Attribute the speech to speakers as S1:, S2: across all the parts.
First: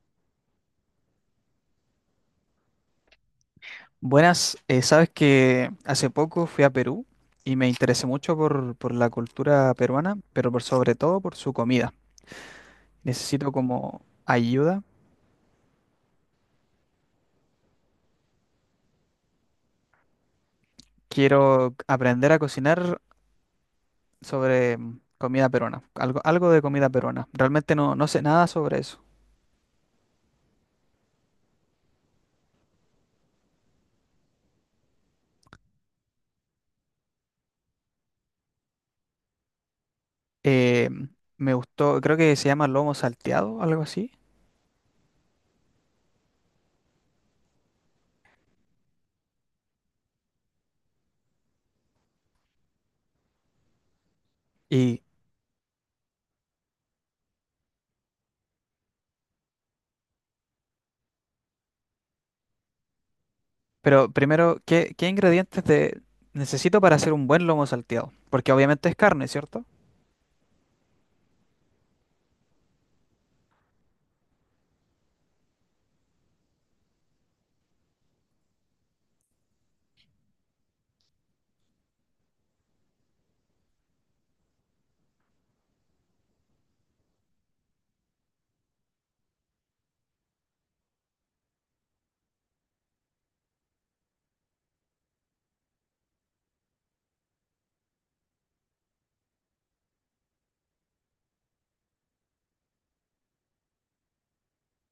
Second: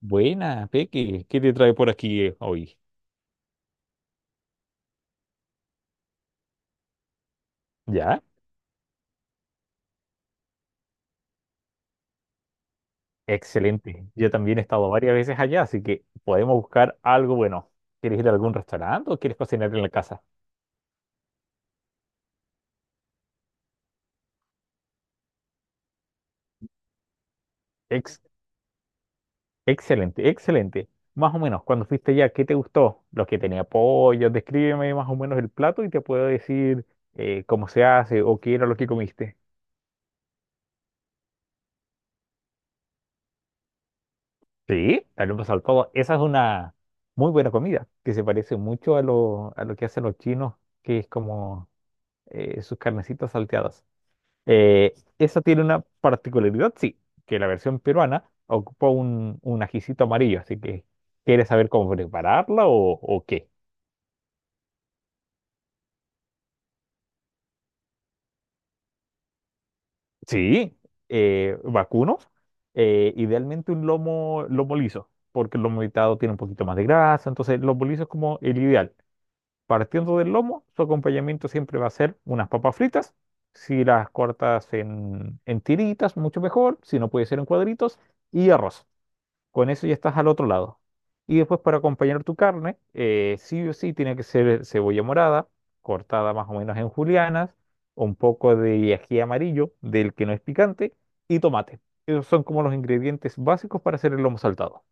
S1: Buena, Peque, ¿qué te trae por aquí hoy?
S2: Buenas, sabes que hace poco fui a Perú y me interesé
S1: ¿Ya?
S2: mucho por la cultura peruana, pero por sobre todo por su comida. Necesito como
S1: Excelente. Yo también he
S2: ayuda.
S1: estado varias veces allá, así que podemos buscar algo bueno. ¿Quieres ir a algún restaurante o quieres cocinar en la casa?
S2: Quiero aprender a cocinar sobre comida peruana, algo de comida peruana. Realmente no
S1: Ex-
S2: sé nada sobre eso.
S1: excelente, excelente. Más o menos, cuando fuiste allá, ¿qué te gustó? Los que tenía pollo, descríbeme más o menos el plato y te puedo decir cómo se hace o qué era lo que comiste.
S2: Eh, Me gustó, creo que se llama lomo salteado, algo así.
S1: Sí, tal al todo. Esa es una muy buena comida que se parece mucho a lo que hacen los chinos, que es como sus carnecitas salteadas.
S2: Y,
S1: Esa tiene una particularidad, sí, que la versión peruana ocupa un ajicito amarillo, así que ¿quieres saber cómo prepararla o qué?
S2: pero primero, ¿ qué ingredientes necesito para hacer un buen lomo salteado? Porque obviamente es carne, ¿cierto?
S1: Sí, vacuno, idealmente un lomo liso, porque el lomo evitado tiene un poquito más de grasa, entonces el lomo liso es como el ideal. Partiendo del lomo, su acompañamiento siempre va a ser unas papas fritas. Si las cortas en tiritas, mucho mejor. Si no puede ser en cuadritos. Y arroz. Con eso ya estás al otro lado. Y después para acompañar tu carne, sí o sí tiene que ser cebolla morada, cortada más o menos en julianas, un poco de ají amarillo, del que no es picante, y tomate. Esos son como los ingredientes básicos para hacer el lomo saltado.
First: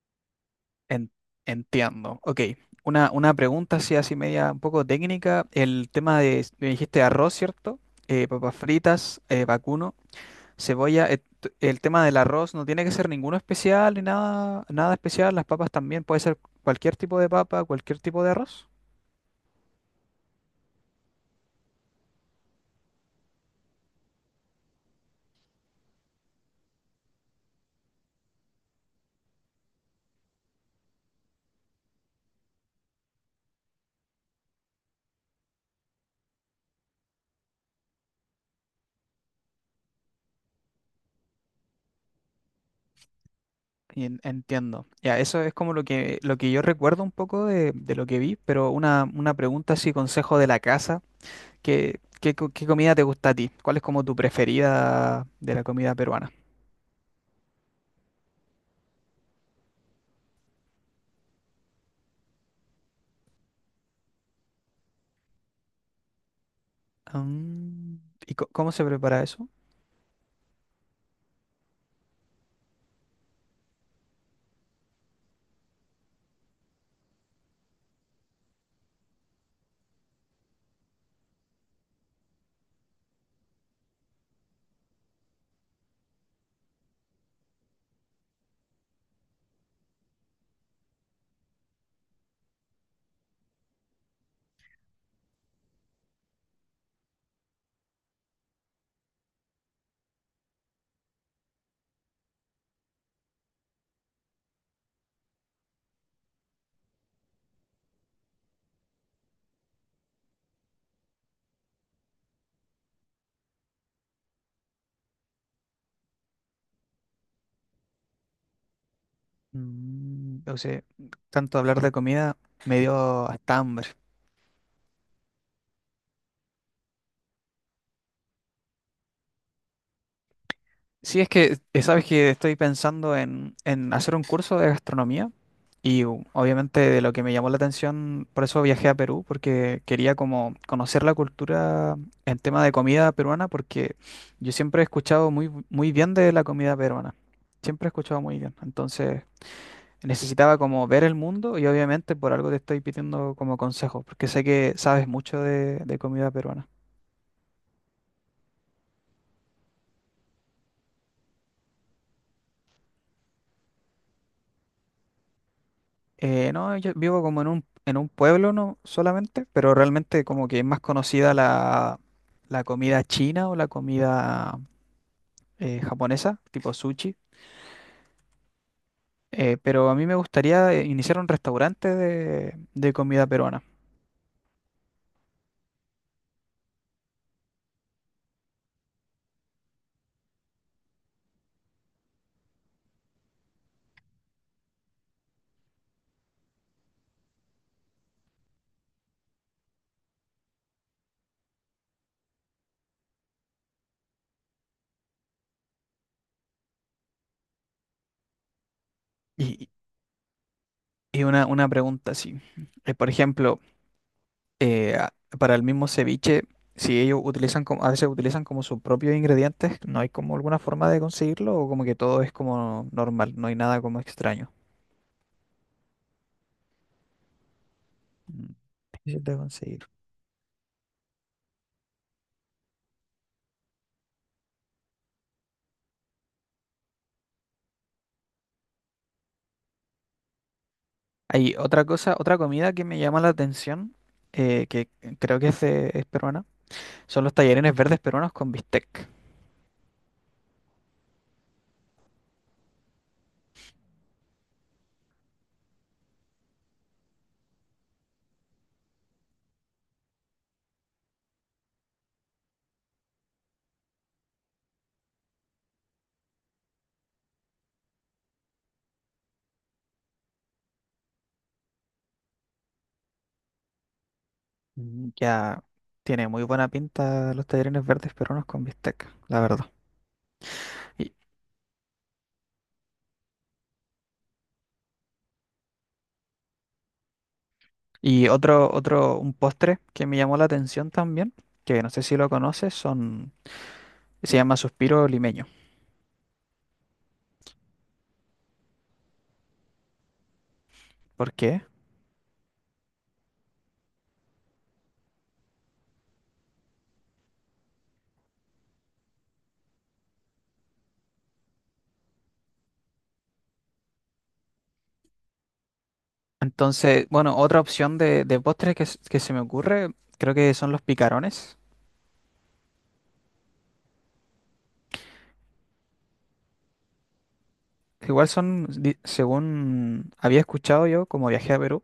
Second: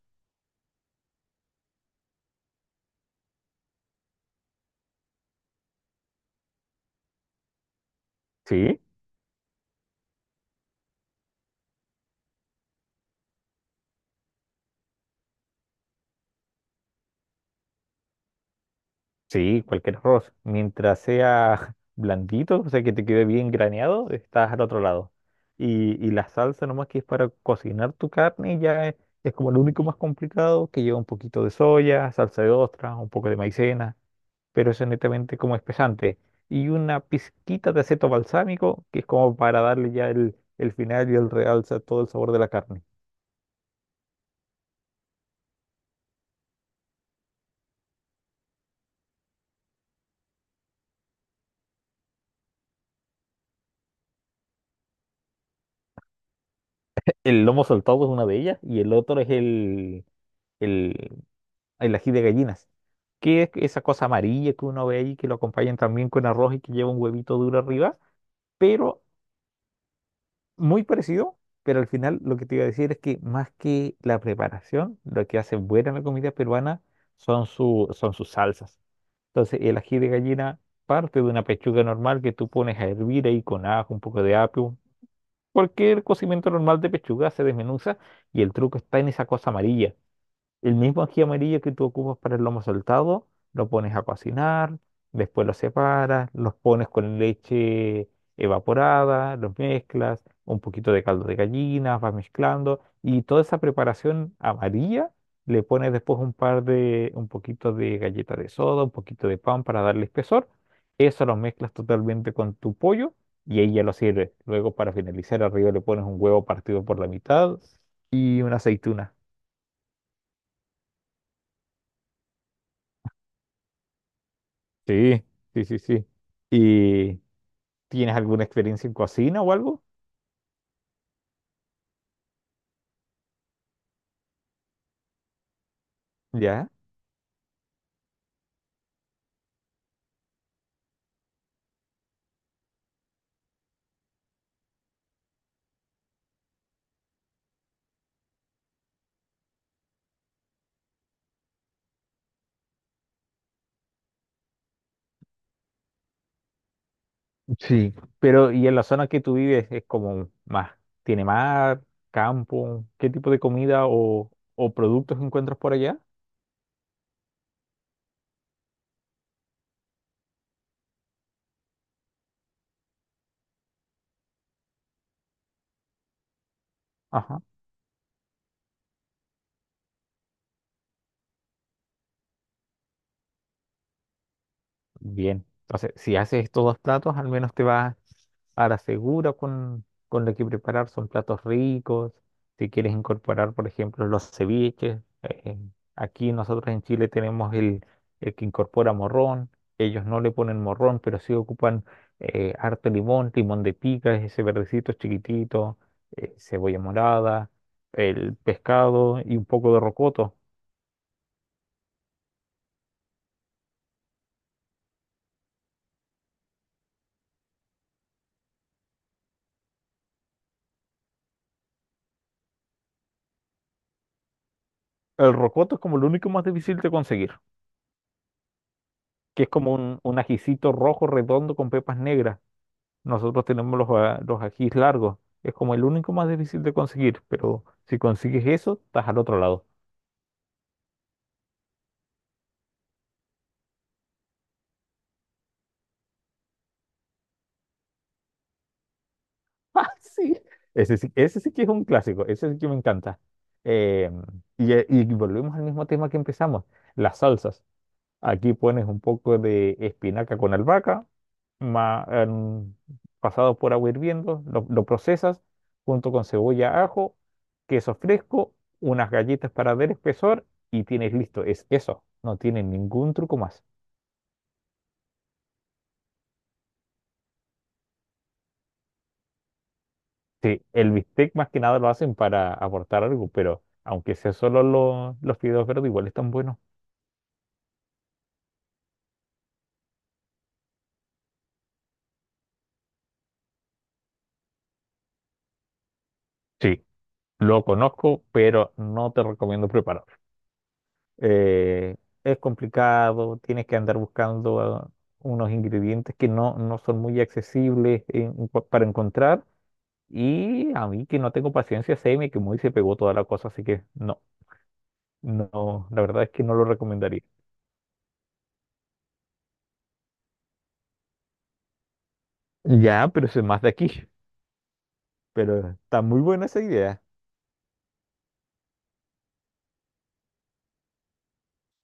S2: En- entiendo. Ok. Una pregunta así, así media un poco técnica. El tema de, me dijiste arroz, ¿cierto? Papas
S1: Sí.
S2: fritas, vacuno, cebolla. El tema del arroz no tiene que ser ninguno especial ni nada especial. Las papas también puede ser cualquier tipo de papa, cualquier tipo de arroz.
S1: Sí, cualquier arroz. Mientras sea blandito, o sea, que te quede bien graneado, estás al otro lado. Y la salsa nomás que es para cocinar tu carne ya es como lo único más complicado, que lleva un poquito de soya, salsa de ostras, un poco de maicena, pero eso es netamente como espesante. Y una pizquita de aceto balsámico, que es como para darle ya el final y el realza a todo el sabor de la carne.
S2: Entiendo. Ya, eso es como lo lo que yo recuerdo un poco de lo que vi, pero una pregunta así, consejo de la casa. ¿ Qué comida te gusta a ti? ¿Cuál es como tu preferida de la comida peruana?
S1: El lomo saltado es una de ellas y el otro es el ají de gallinas, que es esa cosa amarilla que uno ve ahí, que lo acompañan también con arroz y que lleva un huevito duro
S2: Mm,
S1: arriba,
S2: ¿y cómo se
S1: pero
S2: prepara eso?
S1: muy parecido, pero al final lo que te iba a decir es que más que la preparación, lo que hace buena la comida peruana son sus salsas. Entonces el ají de gallina parte de una pechuga normal que tú pones a hervir ahí con ajo, un poco de apio. Cualquier cocimiento normal de pechuga se desmenuza y el truco está en esa cosa amarilla, el mismo ají amarillo que tú ocupas para el lomo saltado, lo pones a cocinar, después lo separas, los pones con leche evaporada, los mezclas, un poquito de caldo de gallina, vas mezclando y toda esa preparación amarilla le pones después un poquito de galleta de soda, un poquito de pan para darle espesor. Eso lo mezclas totalmente con tu pollo y ahí ya lo sirves. Luego para finalizar arriba le pones un huevo partido por la mitad y una aceituna.
S2: Mm, o sea, tanto hablar de comida me dio hasta hambre.
S1: Sí, sí, sí, sí. ¿Y tienes alguna experiencia en cocina o algo?
S2: Sí, es que sabes que estoy pensando en hacer un curso de gastronomía y
S1: Ya.
S2: obviamente de lo que me llamó la atención, por eso viajé a Perú, porque quería como conocer la cultura en tema de comida peruana, porque yo siempre he escuchado muy bien de la comida peruana. Siempre he escuchado muy bien. Entonces, necesitaba como ver el mundo y obviamente por algo te estoy pidiendo como consejo, porque sé que sabes mucho de comida peruana.
S1: Sí. Pero, ¿y en la zona que tú vives es como más, tiene mar, campo? ¿Qué tipo de comida o productos encuentras por allá?
S2: No, yo vivo como en en un pueblo no solamente, pero realmente como que es más conocida la comida china o la comida japonesa, tipo sushi.
S1: Ajá.
S2: Pero a mí me gustaría iniciar un restaurante de comida peruana.
S1: Bien. Entonces, si haces estos dos platos, al menos te vas a la segura con lo que preparar, son platos ricos. Si quieres incorporar, por ejemplo, los ceviches, aquí nosotros en Chile tenemos el que incorpora morrón, ellos no le ponen morrón, pero sí ocupan harto limón, limón de pica, ese verdecito chiquitito, cebolla morada, el pescado y un
S2: Y,
S1: poco de rocoto.
S2: una pregunta así. Por ejemplo, eh, a- para el mismo ceviche, si ellos utilizan como, a veces utilizan como sus propios ingredientes, ¿no hay como alguna forma de conseguirlo o como que todo es como normal, no hay nada como extraño?
S1: El rocoto es como lo único más difícil de conseguir,
S2: Mm, difícil de
S1: que es como
S2: conseguir.
S1: un ajicito rojo redondo con pepas negras. Nosotros tenemos los ajís largos. Es como el único más difícil de conseguir, pero si consigues eso, estás al otro lado.
S2: Hay otra cosa, otra comida que me llama la atención, que creo que es peruana, son los tallarines verdes peruanos con bistec.
S1: Ah, sí. Ese sí, ese sí que es un clásico, ese sí que me encanta. Eh, y volvemos al mismo tema que empezamos, las salsas. Aquí pones un poco de espinaca con albahaca, ma- en- pasado por agua hirviendo, lo procesas junto con cebolla, ajo, queso fresco, unas galletas para dar espesor y tienes listo. Es eso, no tiene ningún truco más.
S2: Mm, ya tiene muy buena pinta los tallarines verdes peruanos con bistec, la verdad.
S1: Sí, el bistec más que nada lo hacen para aportar algo, pero aunque sea solo los fideos verdes, igual están buenos.
S2: Y otro, un postre que me llamó la atención también, que no sé si lo conoces, se llama suspiro limeño.
S1: Sí, lo conozco, pero no te recomiendo prepararlo.
S2: ¿Por qué?
S1: eh, es complicado, tienes que andar buscando unos ingredientes que no, no son muy accesibles para encontrar. Y a mí que no tengo paciencia, se me quemó y se pegó toda la cosa, así que no, no, la verdad es que no lo
S2: Entonces,
S1: recomendaría.
S2: bueno, otra opción de postre que se me ocurre, creo que son los picarones.
S1: Ya, pero eso es más de aquí. Pero está muy buena esa idea.
S2: Igual son, según había escuchado yo, como viajé a Perú,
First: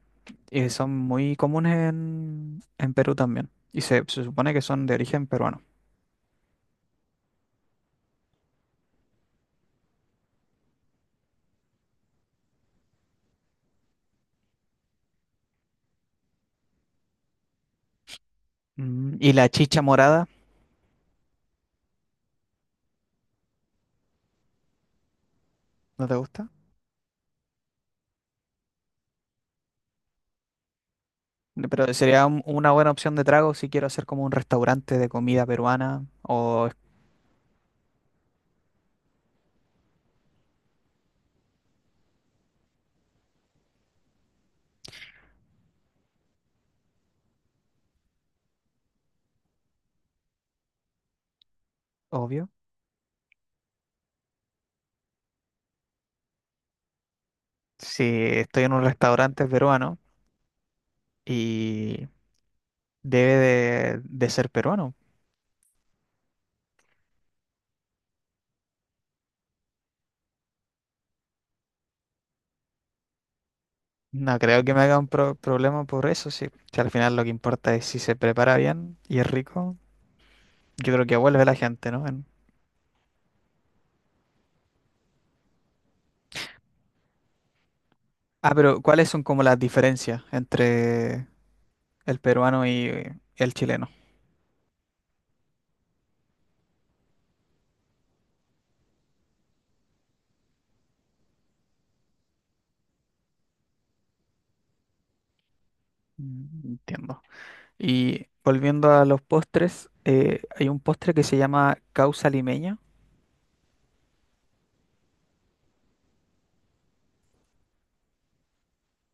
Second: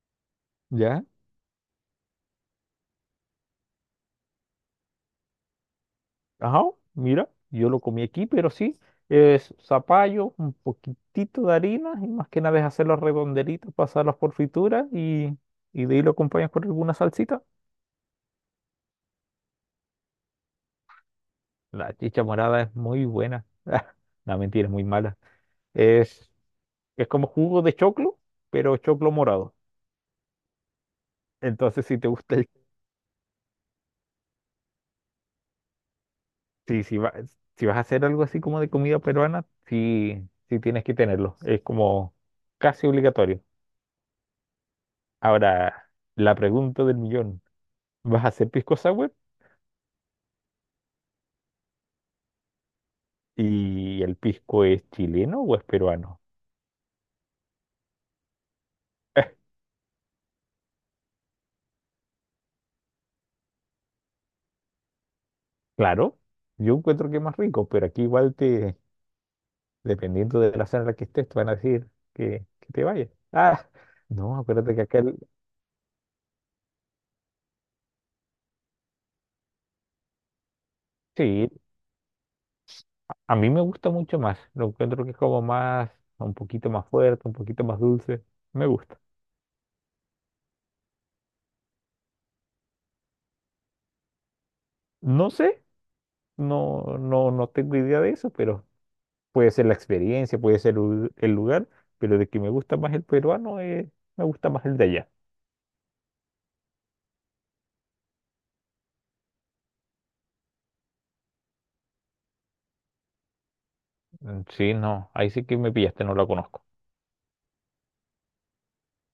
S2: y son
S1: ¿Ya?
S2: muy comunes en Perú también. Y se supone que son de origen peruano.
S1: Ajá, mira, yo lo comí aquí, pero sí, es zapallo, un poquitito de harina y más que nada es hacer los redondelitos, pasarlos por fritura y de ahí lo acompañas con alguna salsita.
S2: Mm, ¿y la chicha morada?
S1: La chicha morada es muy buena. No, mentira, es muy mala.
S2: ¿No te
S1: Es,
S2: gusta?
S1: es como jugo de choclo, pero choclo morado. Entonces,
S2: Pero
S1: si te
S2: sería
S1: gusta el...
S2: una buena opción de trago si quiero hacer como un restaurante de comida peruana, o
S1: Sí, si vas a hacer algo así como de comida peruana, sí, sí tienes que tenerlo. Es como casi obligatorio. Ahora, la pregunta del millón. ¿Vas a hacer pisco sour?
S2: obvio.
S1: ¿Y el pisco es chileno o es peruano?
S2: Si estoy en un
S1: Eh,
S2: restaurante peruano y debe de ser peruano.
S1: Claro, yo encuentro que es más rico, pero aquí igual te, dependiendo de la zona en la que estés, te van a decir que te vayas. Ah, no,
S2: No creo que
S1: acuérdate
S2: me
S1: que
S2: haga
S1: acá,
S2: un problema por eso, sí. Si al final lo que importa es si se prepara bien y es rico, yo creo que vuelve
S1: sí,
S2: la gente, ¿no? En...
S1: a mí me gusta mucho más. Lo encuentro que es como más, un poquito más fuerte, un poquito más dulce.
S2: Ah,
S1: Me
S2: pero
S1: gusta.
S2: ¿cuáles son como las diferencias entre el peruano y el chileno?
S1: No sé, no, no, no tengo idea de eso, pero puede ser la experiencia, puede ser el lugar, pero de que me gusta más el peruano, me gusta más el de allá.
S2: Mm, entiendo. Y volviendo a los postres, hay un postre que se llama causa limeña.
S1: Mm, sí, no, ahí sí que me pillaste, no la conozco.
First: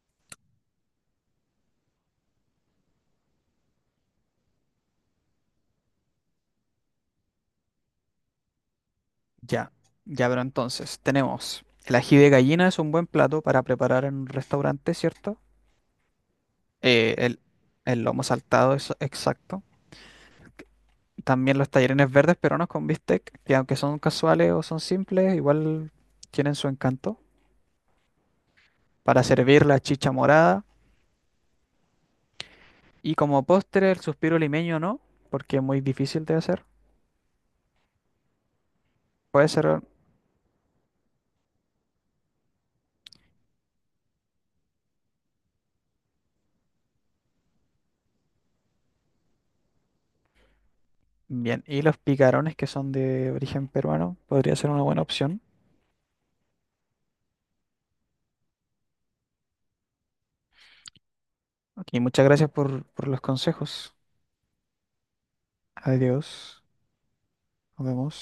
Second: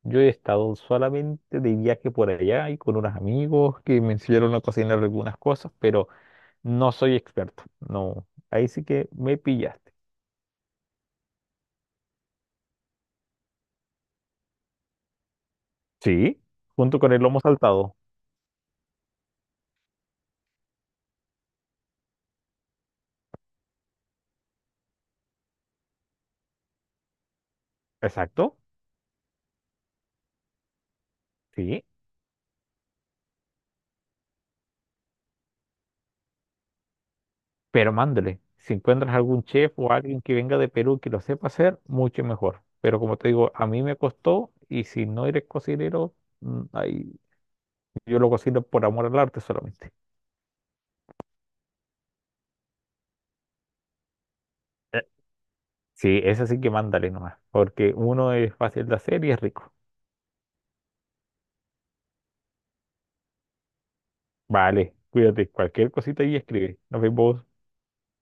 S1: Yo he estado solamente de viaje por allá y con unos amigos que me enseñaron a cocinar algunas cosas, pero no soy experto. No, ahí sí que me
S2: Ya,
S1: pillaste.
S2: ya, pero entonces tenemos el ají de gallina es un buen plato para preparar en un restaurante, ¿cierto?
S1: Sí, junto con
S2: Eh,
S1: el
S2: el,
S1: lomo saltado.
S2: el lomo saltado es exacto. También los tallarines verdes peruanos con bistec, que aunque son casuales o son simples, igual tienen su encanto.
S1: Exacto,
S2: Para servir la chicha morada.
S1: sí,
S2: Y como postre, el suspiro limeño no, porque es muy difícil de hacer.
S1: pero mándale. Si encuentras algún
S2: Puede
S1: chef
S2: ser.
S1: o alguien que venga de Perú que lo sepa hacer, mucho mejor. Pero como te digo, a mí me costó y si no eres cocinero, mm, ahí yo lo cocino por amor al arte solamente.
S2: Bien, y los picarones que son de origen peruano podría ser una buena opción.
S1: Sí, esa sí que mándale nomás, porque uno es fácil de hacer y es rico.
S2: Ok, muchas gracias por los consejos.
S1: Vale, cuídate, cualquier cosita y
S2: Adiós.
S1: escribe. Nos vemos.
S2: Nos vemos.